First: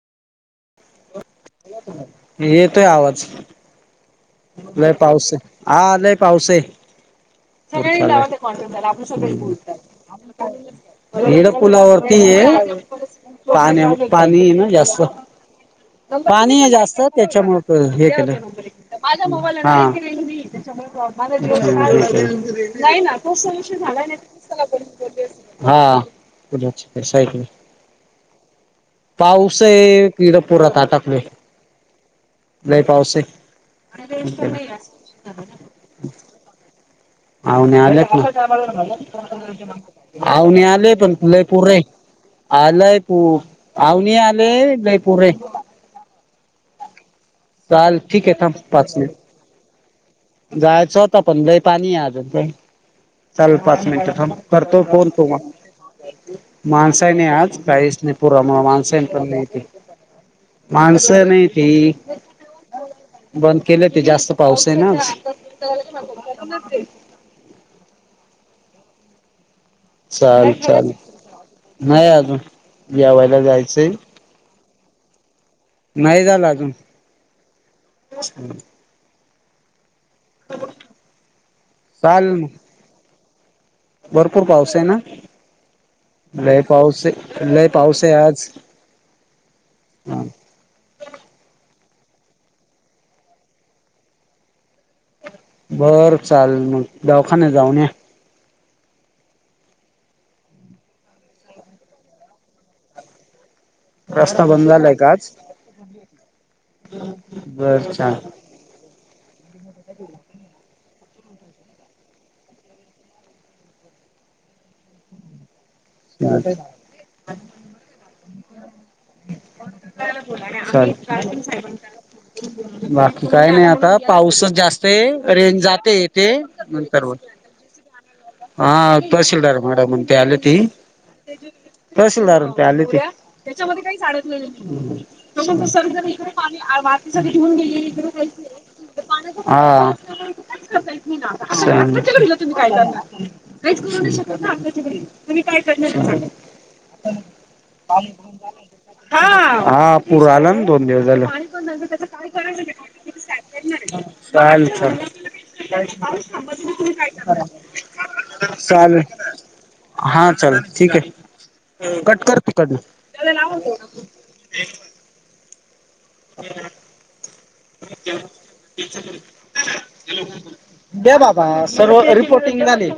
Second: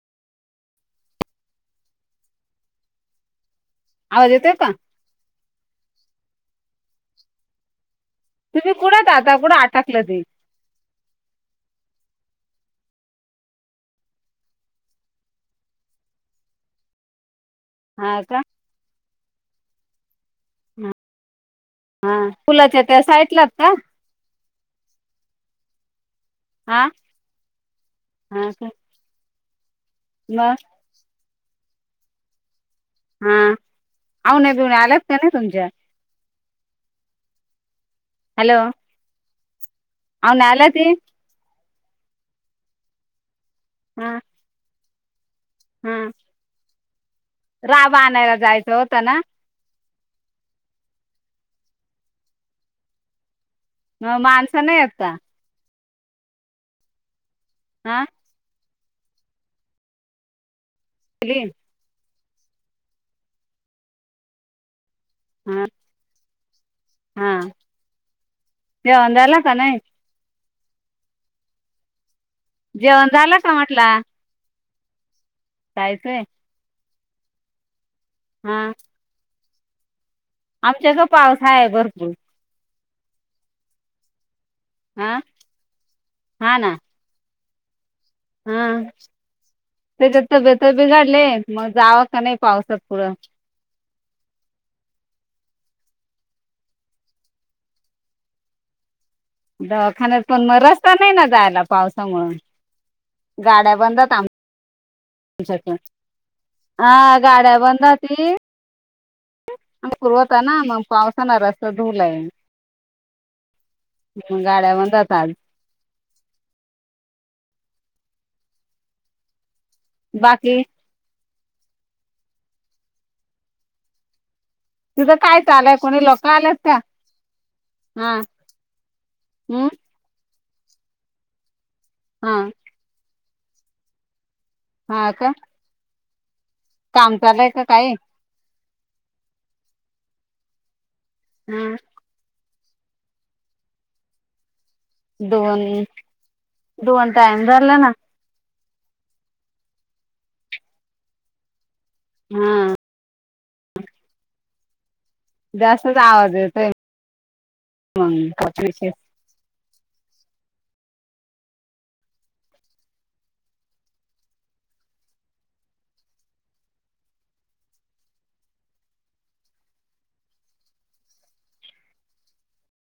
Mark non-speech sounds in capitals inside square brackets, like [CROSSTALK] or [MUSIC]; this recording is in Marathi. येतोय आवाज. आवाज येतोय का? लय पाऊस हे हा लय पाऊस आहे. ोल तुम्ही कुठं आता कुठं अटकलं ते हेड पुुलावरती ये [UNINTELLIGIBLE] पाण्या पाणी ना जास्त पाणी हे जास्त त्याच्यामुळे- हो हे हा केला का माझबा [UNINTELLIGIBLE] मला दि हा पुलाच्या नाही त्या ना तो साईडलात का सोल्युशन झालाय नाही [UNINTELLIGIBLE] हा हा पक [UNINTELLIGIBLE] [INAUDIBLE] हा का पाऊस हे. पीडा मग पोर ताटक नाही नाही पावस [UNINTELLIGIBLE] ह, आवण्या बिवण्या आल्यात, का नाही तुमच्या? ह [INAUDIBLE] आवण्या आल्यात हॅलो ना. आवण्या आवणी आल्या ते आले पण, लय पूरय आलय पूर आवनी आले- लईपूर [UNINTELLIGIBLE] हम्म. चाल ठीक आहे थांब, जायचं पाच होतं मिनिट. ना जायच होतं पण, लय पाणी आहे आज. चाल पाच मिनिट मग थांब माणसं नाही करतोय आहेत फोन, का तुम्हा माणस नाही, आज. काळीस हा नाही पुूर माणस पण नाही ती माणस मुली? नाही ती [UNINTELLIGIBLE] बंद केले ते जास्त पाऊस आहे ना. हा. हा, जेवण झाला का नाही? चाल, चाल, नाही अजून जेवण झालं जेवायला का म्हटला जायचंय. जायचंय नाही झालं अजून. हा आमच्याक पाऊस हाय भरपूर. चालेल मग. भरपूर पाऊस आहे ना, हा हा लय ना पाऊस आहे लय- पाऊस आहे आज हा हा. तर बिघाडले मग जाव का नाही, पावसात पुढं- बरं चालल मग दवाखान्यात जाऊन या. दवाखान्यात पण म रस्ता नाही ना, जायला पावसामुळे. गाड्या बंदात रस्ता बंद झालाय का आज आच्या [UNINTELLIGIBLE] हा गाड्या बर चाल बंदाती [UNINTELLIGIBLE] पूर्वता ना मग पावसान रस्ता धूला आहे. [UNINTELLIGIBLE] गाड्या बंद होतात आज [UNINTELLIGIBLE] हा का? बाकी चाल बाकी काय नाही आता. पाऊसच जास्त तय. तिथं काय रेंज चालय जाते येते. नंतर बोलतो. हां. हा तहशीलदार मॅडम न ते आली ती. हा तहशीलदार न ते आले ते. हं, हा का हं. काम चालय का काही हा. चालल, हा ठीके. दोन [INAUDIBLE] दोन टाइम झाला ना [UNINTELLIGIBLE] हा पूर आला ना दोन दिवस झालं. हा चालल चाल. जास्तच आवाज येतोय मग चालल. हा चल ठीके. कट कर तिकडन. [INAUDIBLE] द्या बाबा. सर्व रिपोर्टिंग झाली.